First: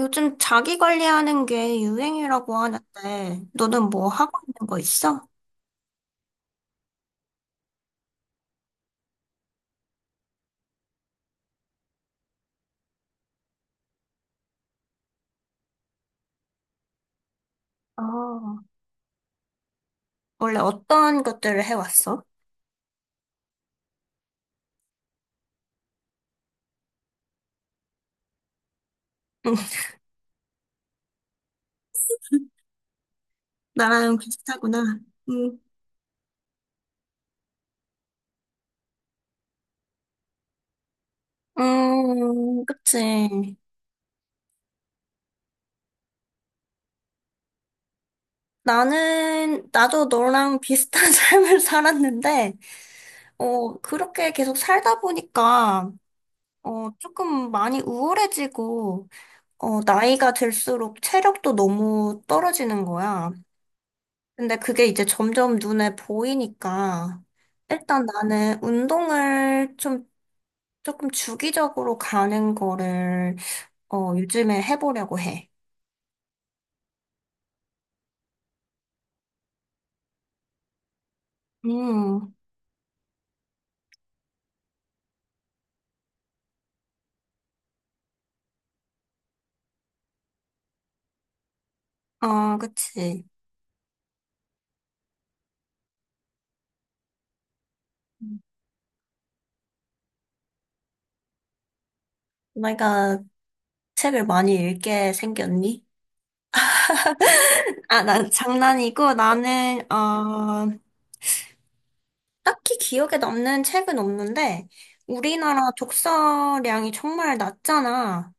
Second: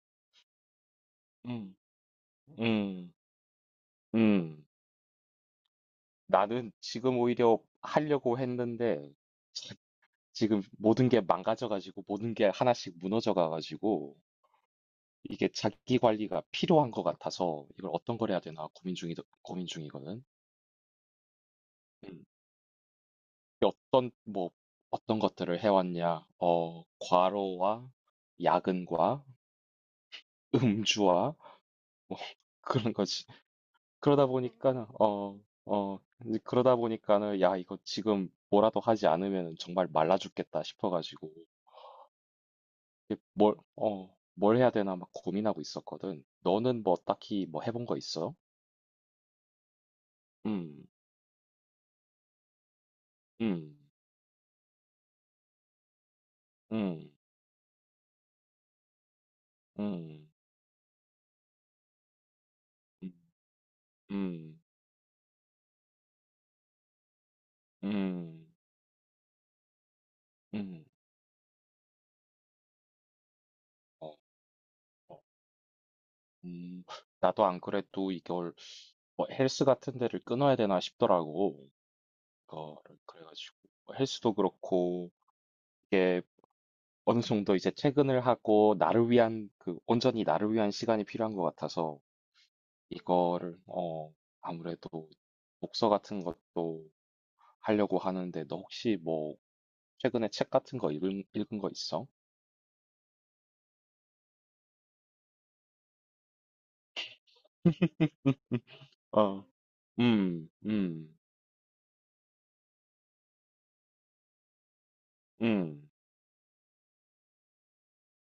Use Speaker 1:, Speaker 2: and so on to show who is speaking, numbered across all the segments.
Speaker 1: 요즘 자기 관리하는
Speaker 2: 음.
Speaker 1: 게 유행이라고
Speaker 2: 음.
Speaker 1: 하는데, 너는 뭐 하고
Speaker 2: 음.
Speaker 1: 있는 거 있어?
Speaker 2: 나는 지금 오히려 하려고 했는데 지금 모든 게 망가져 가지고 모든 게 하나씩 무너져 가 가지고 이게 자기 관리가 필요한 것 같아서 이걸 어떤 걸 해야
Speaker 1: 아,
Speaker 2: 되나 고민 중이거든.
Speaker 1: 원래 어떤 것들을 해왔어?
Speaker 2: 음. 어떤 뭐 어떤 것들을 해왔냐? 과로와 야근과 음주와 뭐 그런 거지.
Speaker 1: 나랑
Speaker 2: 그러다 보니까는
Speaker 1: 비슷하구나. 음,
Speaker 2: 어, 이제 그러다 보니까는 야, 이거 지금 뭐라도 하지 않으면 정말 말라 죽겠다 싶어 가지고 이게 뭘
Speaker 1: 그치.
Speaker 2: 어, 뭘 해야 되나 막 고민하고 있었거든. 너는 뭐 딱히 뭐 해본 거 있어?
Speaker 1: 나도 너랑
Speaker 2: 음.
Speaker 1: 비슷한 삶을 살았는데,
Speaker 2: 음.
Speaker 1: 그렇게 계속 살다 보니까,
Speaker 2: 음.
Speaker 1: 조금 많이 우울해지고,
Speaker 2: 음.
Speaker 1: 나이가 들수록 체력도 너무 떨어지는
Speaker 2: 음.
Speaker 1: 거야. 근데
Speaker 2: 음.
Speaker 1: 그게 이제 점점 눈에 보이니까 일단
Speaker 2: 음.
Speaker 1: 나는 운동을 좀
Speaker 2: 음.
Speaker 1: 조금 주기적으로 가는 거를
Speaker 2: 어.
Speaker 1: 요즘에 해보려고
Speaker 2: 어.
Speaker 1: 해.
Speaker 2: 음. 나도 안 그래도 이걸 뭐 헬스 같은 데를 끊어야 되나 싶더라고.
Speaker 1: 음,
Speaker 2: 그거를 그래가지고 뭐 헬스도 그렇고 이게 어느 정도 이제 퇴근을 하고 나를 위한 그 온전히 나를 위한 시간이 필요한 것 같아서
Speaker 1: 아, 그치.
Speaker 2: 이거를 아무래도 독서 같은 것도 하려고 하는데 너 혹시 뭐 최근에 책 같은 거 읽은 거 있어?
Speaker 1: 내가 책을 많이 읽게 생겼니? 아, 난 장난이고
Speaker 2: 어.
Speaker 1: 나는
Speaker 2: 음, 음,
Speaker 1: 딱히 기억에 남는 책은 없는데 우리나라
Speaker 2: 음,
Speaker 1: 독서량이 정말 낮잖아.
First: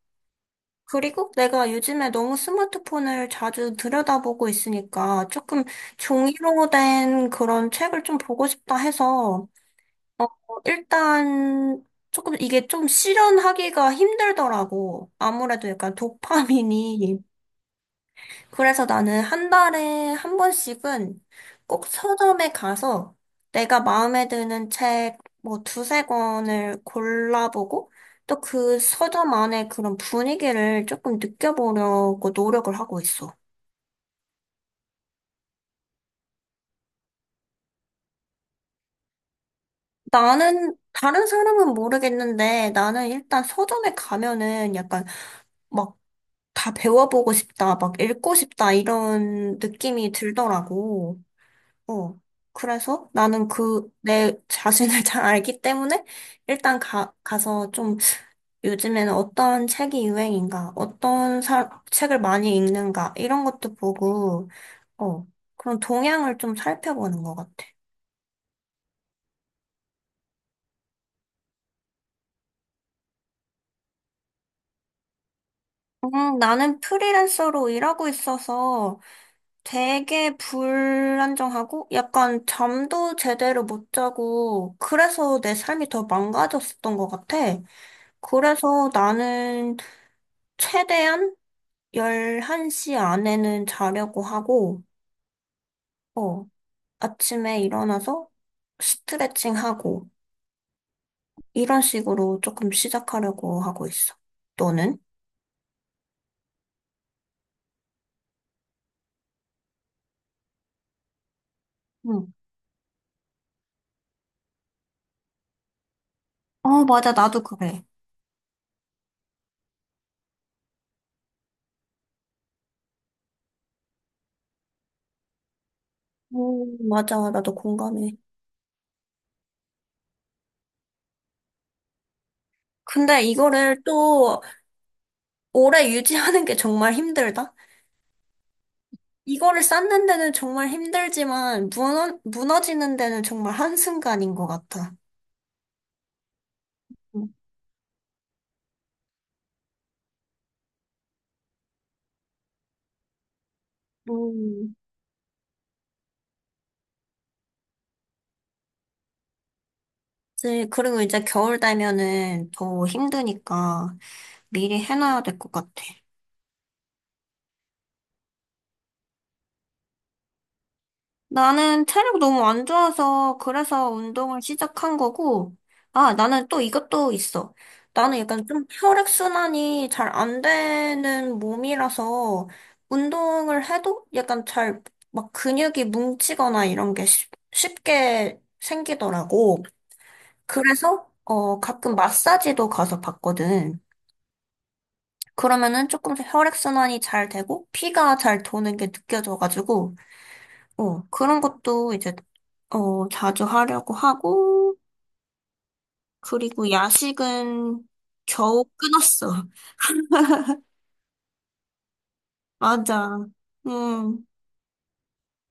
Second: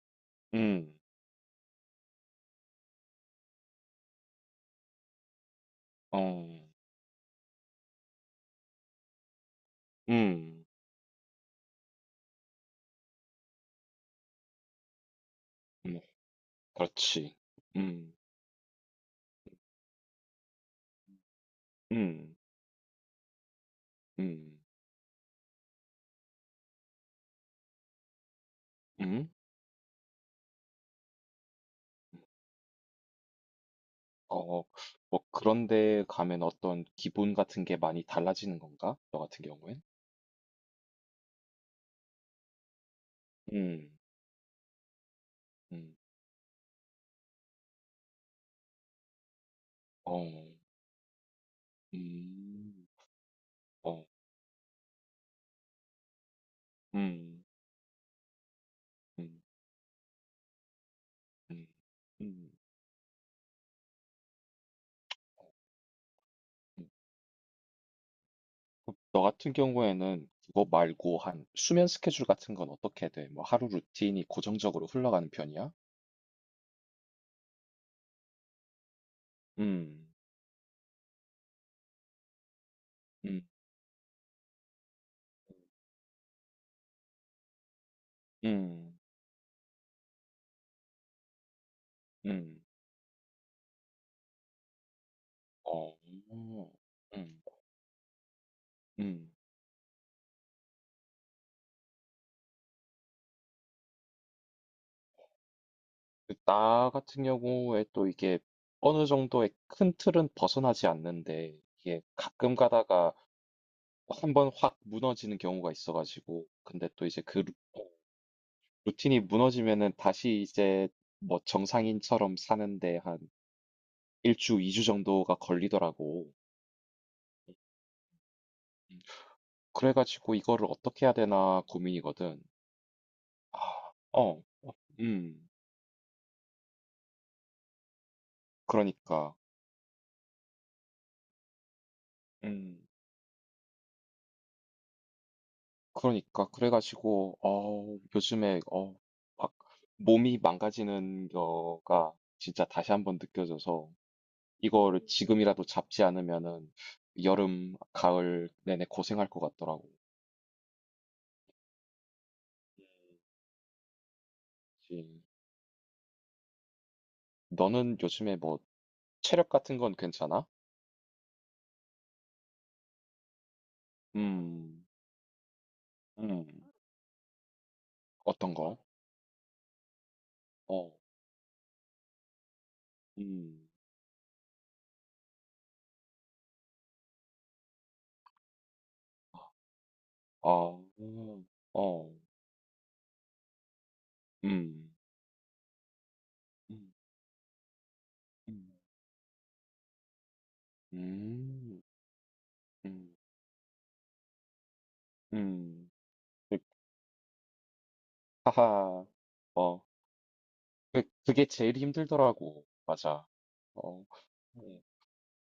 Speaker 2: 음,
Speaker 1: 그리고 내가 요즘에 너무 스마트폰을 자주 들여다보고 있으니까 조금
Speaker 2: 어,
Speaker 1: 종이로 된 그런 책을 좀 보고 싶다 해서, 어,
Speaker 2: 음,
Speaker 1: 일단 조금 이게 좀 실현하기가 힘들더라고. 아무래도 약간
Speaker 2: 음,
Speaker 1: 도파민이.
Speaker 2: 그렇지. 음,
Speaker 1: 그래서 나는 한 달에 한 번씩은 꼭
Speaker 2: 음,
Speaker 1: 서점에 가서 내가 마음에
Speaker 2: 음,
Speaker 1: 드는 책 뭐 두세 권을 골라보고 또 그
Speaker 2: 음.
Speaker 1: 서점 안에 그런 분위기를 조금 느껴보려고 노력을 하고 있어.
Speaker 2: 어, 뭐 그런데 가면 어떤 기분 같은 게 많이 달라지는 건가? 너 같은 경우엔?
Speaker 1: 나는 다른 사람은 모르겠는데 나는 일단
Speaker 2: 음.
Speaker 1: 서점에 가면은 약간
Speaker 2: 음.
Speaker 1: 막 다 배워보고 싶다, 막 읽고 싶다 이런 느낌이
Speaker 2: 어.
Speaker 1: 들더라고. 어.
Speaker 2: 음.
Speaker 1: 그래서 나는
Speaker 2: 어.
Speaker 1: 내 자신을 잘 알기 때문에 일단 가,
Speaker 2: 음.
Speaker 1: 가서 좀 요즘에는
Speaker 2: 음.
Speaker 1: 어떤 책이 유행인가,
Speaker 2: 음.
Speaker 1: 책을
Speaker 2: 음.
Speaker 1: 많이 읽는가, 이런 것도 보고, 어, 그런 동향을 좀
Speaker 2: 음.
Speaker 1: 살펴보는 것 같아.
Speaker 2: 그너 같은 경우에는 그거 말고 한 수면 스케줄 같은 건 어떻게 돼? 뭐 하루 루틴이 고정적으로 흘러가는 편이야?
Speaker 1: 나는 프리랜서로 일하고 있어서
Speaker 2: 음.
Speaker 1: 되게 불안정하고 약간 잠도
Speaker 2: 음.
Speaker 1: 제대로 못 자고 그래서 내 삶이 더 망가졌었던 것 같아. 그래서
Speaker 2: 음.
Speaker 1: 나는 최대한
Speaker 2: 음.
Speaker 1: 11시 안에는 자려고 하고,
Speaker 2: 어.
Speaker 1: 어,
Speaker 2: 음.
Speaker 1: 아침에 일어나서
Speaker 2: 음.
Speaker 1: 스트레칭하고, 이런 식으로 조금 시작하려고 하고 있어. 너는?
Speaker 2: 그나 같은 경우에 또 이게 어느 정도의 큰 틀은 벗어나지 않는데 이게
Speaker 1: 응.
Speaker 2: 가끔 가다가 한 번 확 무너지는 경우가 있어가지고
Speaker 1: 어,
Speaker 2: 근데 또
Speaker 1: 맞아.
Speaker 2: 이제
Speaker 1: 나도 그래.
Speaker 2: 루틴이 무너지면은 다시 이제 뭐 정상인처럼 사는데 한 일주, 이주 정도가 걸리더라고.
Speaker 1: 맞아. 나도 공감해.
Speaker 2: 음. 그래가지고 이거를 어떻게 해야 되나 고민이거든.
Speaker 1: 근데
Speaker 2: 아,
Speaker 1: 이거를 또
Speaker 2: 어, 어, 음,
Speaker 1: 오래 유지하는 게 정말 힘들다.
Speaker 2: 그러니까,
Speaker 1: 이거를 쌓는 데는 정말 힘들지만, 무너,
Speaker 2: 음,
Speaker 1: 무너지는 데는 정말 한순간인 것 같아.
Speaker 2: 그러니까 그래가지고 요즘에 막 몸이 망가지는 거가 진짜 다시 한번 느껴져서
Speaker 1: 음.
Speaker 2: 이거를 지금이라도 잡지 않으면은 여름, 가을 내내 고생할 것 같더라고.
Speaker 1: 이제 그리고 이제 겨울 되면은 더 힘드니까 미리
Speaker 2: 그치.
Speaker 1: 해놔야 될 것 같아.
Speaker 2: 너는 요즘에 뭐 체력 같은 건 괜찮아?
Speaker 1: 나는 체력 너무 안 좋아서 그래서 운동을
Speaker 2: 음,
Speaker 1: 시작한 거고, 아,
Speaker 2: 음,
Speaker 1: 나는 또 이것도 있어. 나는 약간
Speaker 2: 어떤
Speaker 1: 좀
Speaker 2: 거?
Speaker 1: 혈액순환이 잘 안
Speaker 2: 어,
Speaker 1: 되는 몸이라서
Speaker 2: 음,
Speaker 1: 운동을 해도 약간 잘 막 근육이 뭉치거나 이런 게 쉽게 생기더라고.
Speaker 2: 아,
Speaker 1: 그래서,
Speaker 2: 음,
Speaker 1: 가끔
Speaker 2: 어,
Speaker 1: 마사지도 가서 받거든.
Speaker 2: 음,
Speaker 1: 그러면은 조금
Speaker 2: 음,
Speaker 1: 혈액순환이 잘 되고, 피가 잘
Speaker 2: 음,
Speaker 1: 도는 게 느껴져가지고, 그런
Speaker 2: 음,
Speaker 1: 것도 이제,
Speaker 2: 음,
Speaker 1: 자주 하려고 하고,
Speaker 2: 음. 그,
Speaker 1: 그리고 야식은 겨우
Speaker 2: 하하,
Speaker 1: 끊었어.
Speaker 2: 어, 그게 제일 힘들더라고.
Speaker 1: 맞아.
Speaker 2: 맞아. 어,
Speaker 1: 음.
Speaker 2: 음.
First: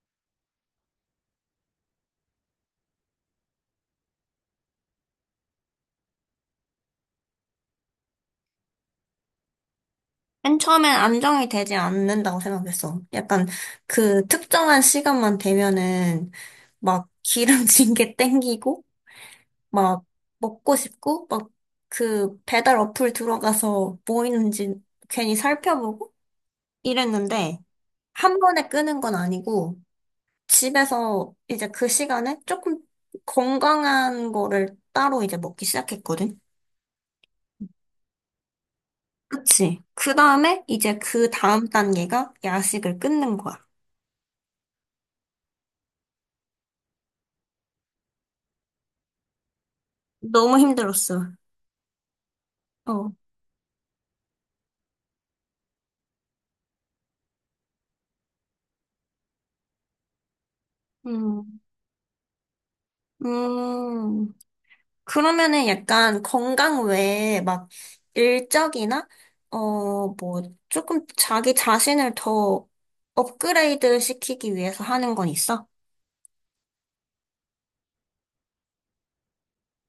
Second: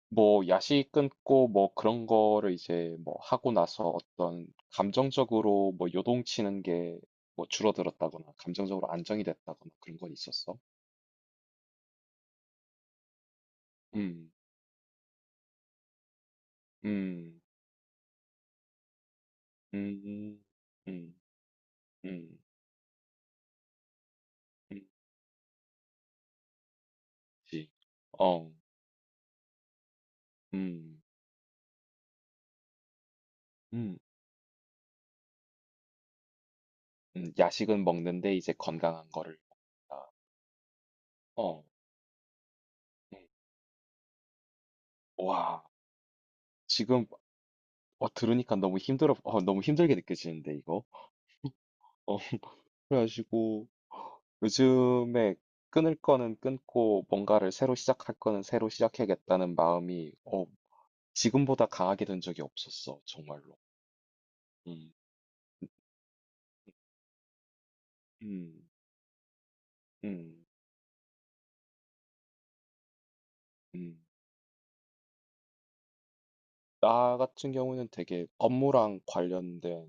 Speaker 2: 뭐 야식 끊고 뭐 그런 거를 이제 뭐 하고 나서 어떤 감정적으로 뭐 요동치는 게 뭐 줄어들었다거나 감정적으로 안정이 됐다거나 그런 건 있었어?
Speaker 1: 맨 처음엔 안정이 되지 않는다고 생각했어. 약간 그
Speaker 2: 음,
Speaker 1: 특정한 시간만 되면은 막
Speaker 2: 음,
Speaker 1: 기름진 게 땡기고, 막
Speaker 2: 음,
Speaker 1: 먹고
Speaker 2: 음,
Speaker 1: 싶고, 막 그
Speaker 2: 음,
Speaker 1: 배달 어플 들어가서 뭐 있는지
Speaker 2: 음,
Speaker 1: 괜히 살펴보고, 일했는데
Speaker 2: 그치.
Speaker 1: 한
Speaker 2: 어,
Speaker 1: 번에 끄는 건 아니고
Speaker 2: 음,
Speaker 1: 집에서 이제 그 시간에 조금
Speaker 2: 음,
Speaker 1: 건강한 거를 따로 이제 먹기 시작했거든.
Speaker 2: 야식은 먹는데 이제 건강한 거를
Speaker 1: 그치.
Speaker 2: 먹는다.
Speaker 1: 그 다음에 이제 그
Speaker 2: 어,
Speaker 1: 다음 단계가 야식을
Speaker 2: 음.
Speaker 1: 끊는 거야.
Speaker 2: 와, 지금 들으니까 너무 힘들어, 너무 힘들게 느껴지는데
Speaker 1: 너무
Speaker 2: 이거.
Speaker 1: 힘들었어.
Speaker 2: 어,
Speaker 1: 어.
Speaker 2: 그래가지고. 요즘에 끊을 거는 끊고 뭔가를 새로 시작할 거는 새로 시작해야겠다는 마음이
Speaker 1: 음.
Speaker 2: 지금보다 강하게 든 적이 없었어, 정말로.
Speaker 1: 음.
Speaker 2: 음,
Speaker 1: 그러면은 약간 건강 외에 막
Speaker 2: 음,
Speaker 1: 일적이나 뭐
Speaker 2: 음,
Speaker 1: 조금 자기 자신을 더 업그레이드
Speaker 2: 음.
Speaker 1: 시키기 위해서 하는 건 있어?
Speaker 2: 나 같은 경우는 되게 업무랑 관련된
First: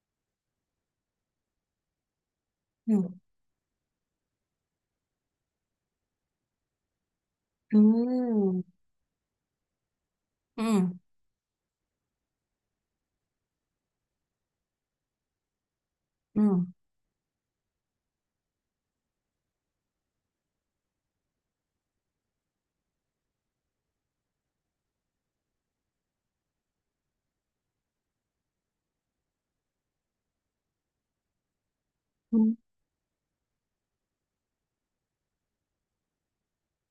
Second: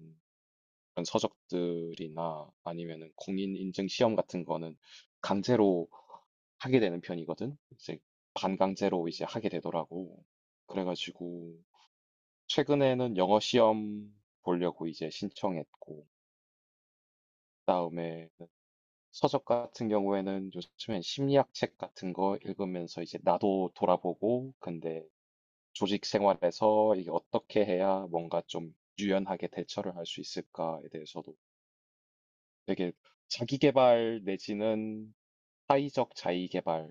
Speaker 2: 그런 서적들이나 아니면은
Speaker 1: 응.
Speaker 2: 공인인증 시험 같은 거는 강제로 하게 되는 편이거든. 이제
Speaker 1: 음,
Speaker 2: 반강제로 이제 하게 되더라고.
Speaker 1: 응,
Speaker 2: 그래가지고 최근에는 영어 시험 보려고 이제 신청했고
Speaker 1: 응.
Speaker 2: 그다음에 서적 같은 경우에는 요즘엔 심리학 책 같은 거 읽으면서 이제 나도 돌아보고 근데 조직 생활에서 이게 어떻게 해야 뭔가 좀 유연하게 대처를 할 수 있을까에 대해서도
Speaker 1: 음,
Speaker 2: 되게 자기 개발 내지는 사회적 자의 개발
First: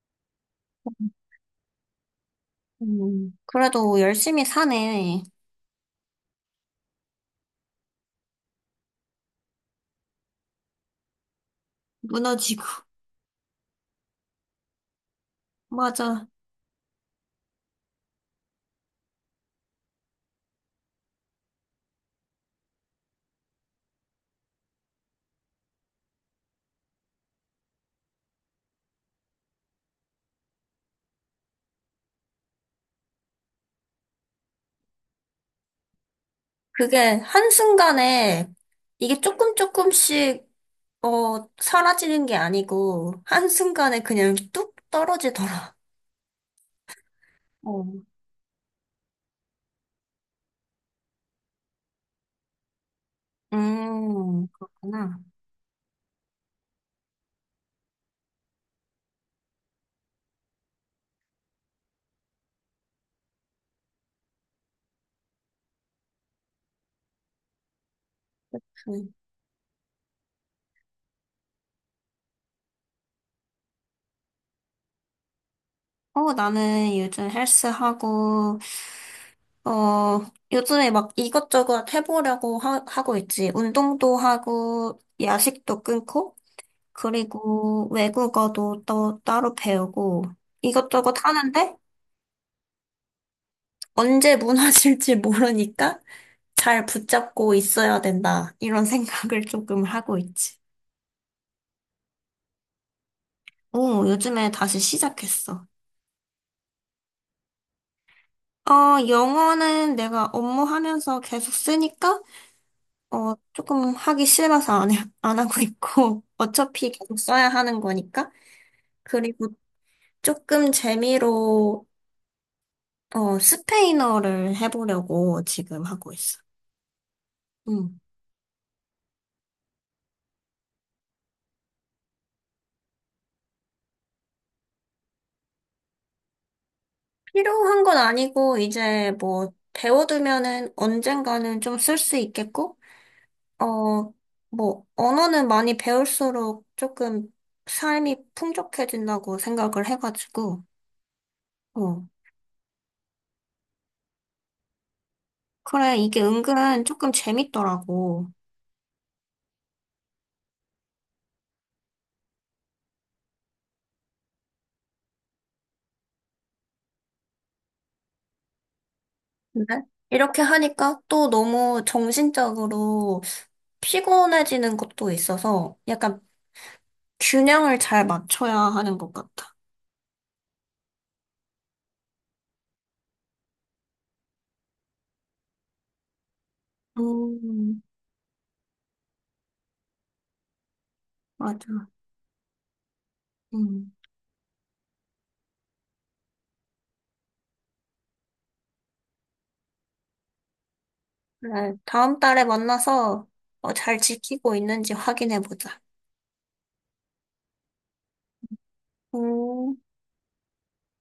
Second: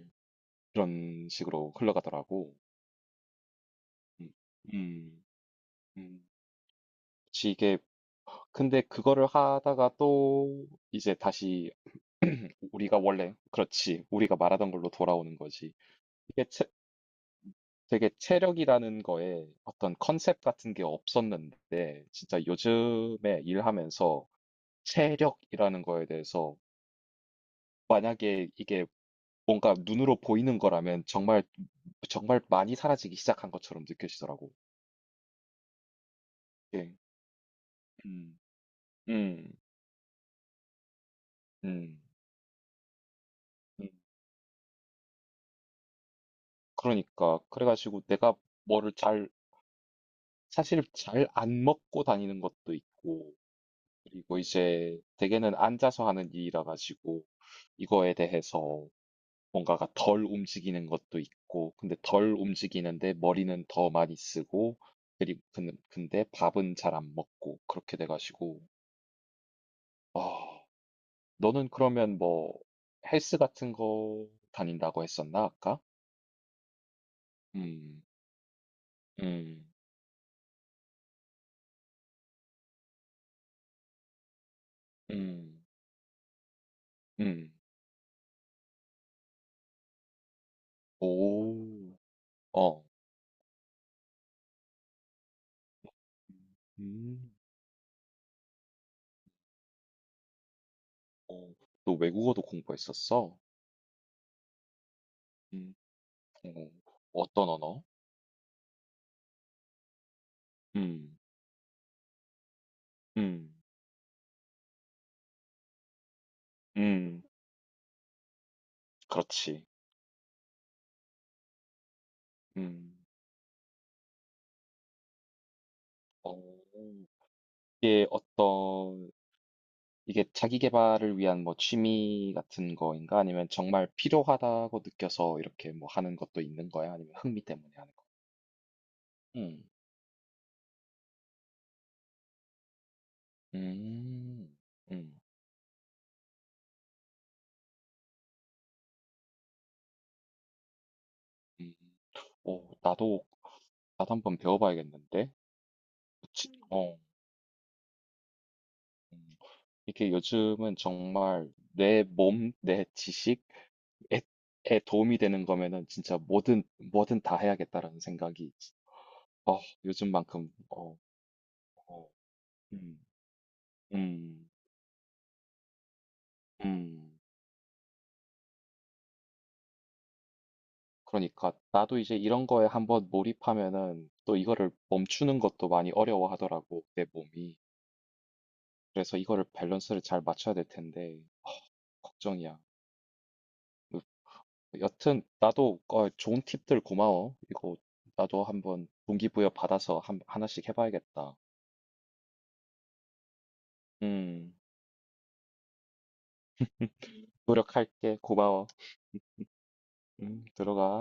Speaker 2: 그런 식으로 흘러가더라고.
Speaker 1: 그래도
Speaker 2: 음,
Speaker 1: 열심히 사네.
Speaker 2: 음, 음. 그치, 이게 근데 그거를 하다가 또 이제 다시
Speaker 1: 무너지고.
Speaker 2: 우리가 원래 그렇지 우리가 말하던 걸로 돌아오는 거지.
Speaker 1: 맞아.
Speaker 2: 이게 체- 되게 체력이라는 거에 어떤 컨셉 같은 게 없었는데, 진짜 요즘에 일하면서 체력이라는 거에 대해서 만약에 이게 뭔가 눈으로 보이는 거라면 정말, 정말 많이 사라지기 시작한 것처럼 느껴지더라고. 예.
Speaker 1: 그게
Speaker 2: 음,
Speaker 1: 한순간에 이게
Speaker 2: 음,
Speaker 1: 조금씩,
Speaker 2: 음,
Speaker 1: 사라지는 게 아니고,
Speaker 2: 음.
Speaker 1: 한순간에 그냥 뚝 떨어지더라.
Speaker 2: 그러니까.
Speaker 1: 어.
Speaker 2: 그래가지고 내가 뭐를 잘, 사실 잘 안 먹고 다니는 것도 있고, 그리고 이제
Speaker 1: 그렇구나.
Speaker 2: 대개는 앉아서 하는 일이라 가지고 이거에 대해서 뭔가가 덜 움직이는 것도 있고, 근데 덜 움직이는데 머리는 더 많이 쓰고, 그리고 근데 밥은 잘 안 먹고 그렇게 돼가지고,
Speaker 1: 음.
Speaker 2: 아, 너는 그러면 뭐 헬스 같은 거 다닌다고 했었나 아까?
Speaker 1: 나는 요즘
Speaker 2: 음,
Speaker 1: 헬스하고,
Speaker 2: 음,
Speaker 1: 어, 요즘에 막 이것저것 해보려고 하고 있지. 운동도 하고,
Speaker 2: 음,
Speaker 1: 야식도 끊고,
Speaker 2: 음,
Speaker 1: 그리고 외국어도 또 따로 배우고 이것저것 하는데
Speaker 2: 오, 어,
Speaker 1: 언제 무너질지 모르니까
Speaker 2: 음,
Speaker 1: 잘
Speaker 2: 음.
Speaker 1: 붙잡고 있어야 된다. 이런 생각을 조금 하고 있지.
Speaker 2: 어, 너 외국어도 공부했었어?
Speaker 1: 오, 요즘에 다시 시작했어.
Speaker 2: 음. 어. 어떤 언어?
Speaker 1: 영어는 내가
Speaker 2: 음.
Speaker 1: 업무하면서 계속 쓰니까
Speaker 2: 음.
Speaker 1: 조금 하기 싫어서 안 하고 있고 어차피 계속
Speaker 2: 음.
Speaker 1: 써야 하는 거니까. 그리고
Speaker 2: 그렇지.
Speaker 1: 조금 재미로
Speaker 2: 음.
Speaker 1: 스페인어를 해보려고 지금 하고 있어.
Speaker 2: 어.
Speaker 1: 음.
Speaker 2: 이게 어떤 이게 자기 계발을 위한 뭐 취미 같은 거인가? 아니면 정말 필요하다고 느껴서 이렇게 뭐 하는 것도 있는 거야? 아니면 흥미 때문에
Speaker 1: 필요한
Speaker 2: 하는
Speaker 1: 건
Speaker 2: 거?
Speaker 1: 아니고, 이제 뭐,
Speaker 2: 음.
Speaker 1: 배워두면은 언젠가는 좀 쓸 수 있겠고, 어,
Speaker 2: 음.
Speaker 1: 뭐,
Speaker 2: 음.
Speaker 1: 언어는 많이 배울수록 조금 삶이 풍족해진다고 생각을 해가지고,
Speaker 2: 음.
Speaker 1: 어,
Speaker 2: 오, 나도 한번 배워봐야겠는데.
Speaker 1: 그래, 이게
Speaker 2: 그치? 음.
Speaker 1: 은근
Speaker 2: 어.
Speaker 1: 조금 재밌더라고.
Speaker 2: 음. 이게 요즘은 정말 내 몸, 내 지식, 에, 에 도움이 되는 거면은 진짜 뭐든 뭐든 다 해야겠다라는 생각이 어,
Speaker 1: 근데 이렇게
Speaker 2: 요즘만큼
Speaker 1: 하니까 또 너무
Speaker 2: 어, 음,
Speaker 1: 정신적으로
Speaker 2: 음,
Speaker 1: 피곤해지는 것도 있어서 약간
Speaker 2: 음.
Speaker 1: 균형을 잘 맞춰야 하는 것 같아.
Speaker 2: 그러니까 나도 이제 이런 거에 한번 몰입하면은 또 이거를 멈추는 것도 많이 어려워하더라고 내 몸이.
Speaker 1: 음,
Speaker 2: 그래서 이거를 밸런스를 잘 맞춰야 될 텐데
Speaker 1: 맞아.
Speaker 2: 걱정이야.
Speaker 1: 음.
Speaker 2: 으, 여튼 나도 좋은 팁들 고마워. 이거 나도 한번 동기부여 받아서 하나씩 해봐야겠다.
Speaker 1: 그래, 다음 달에 만나서 잘 지키고
Speaker 2: 음,
Speaker 1: 있는지 확인해 보자.
Speaker 2: 노력할게. 고마워.
Speaker 1: 음.
Speaker 2: 응, 들어가.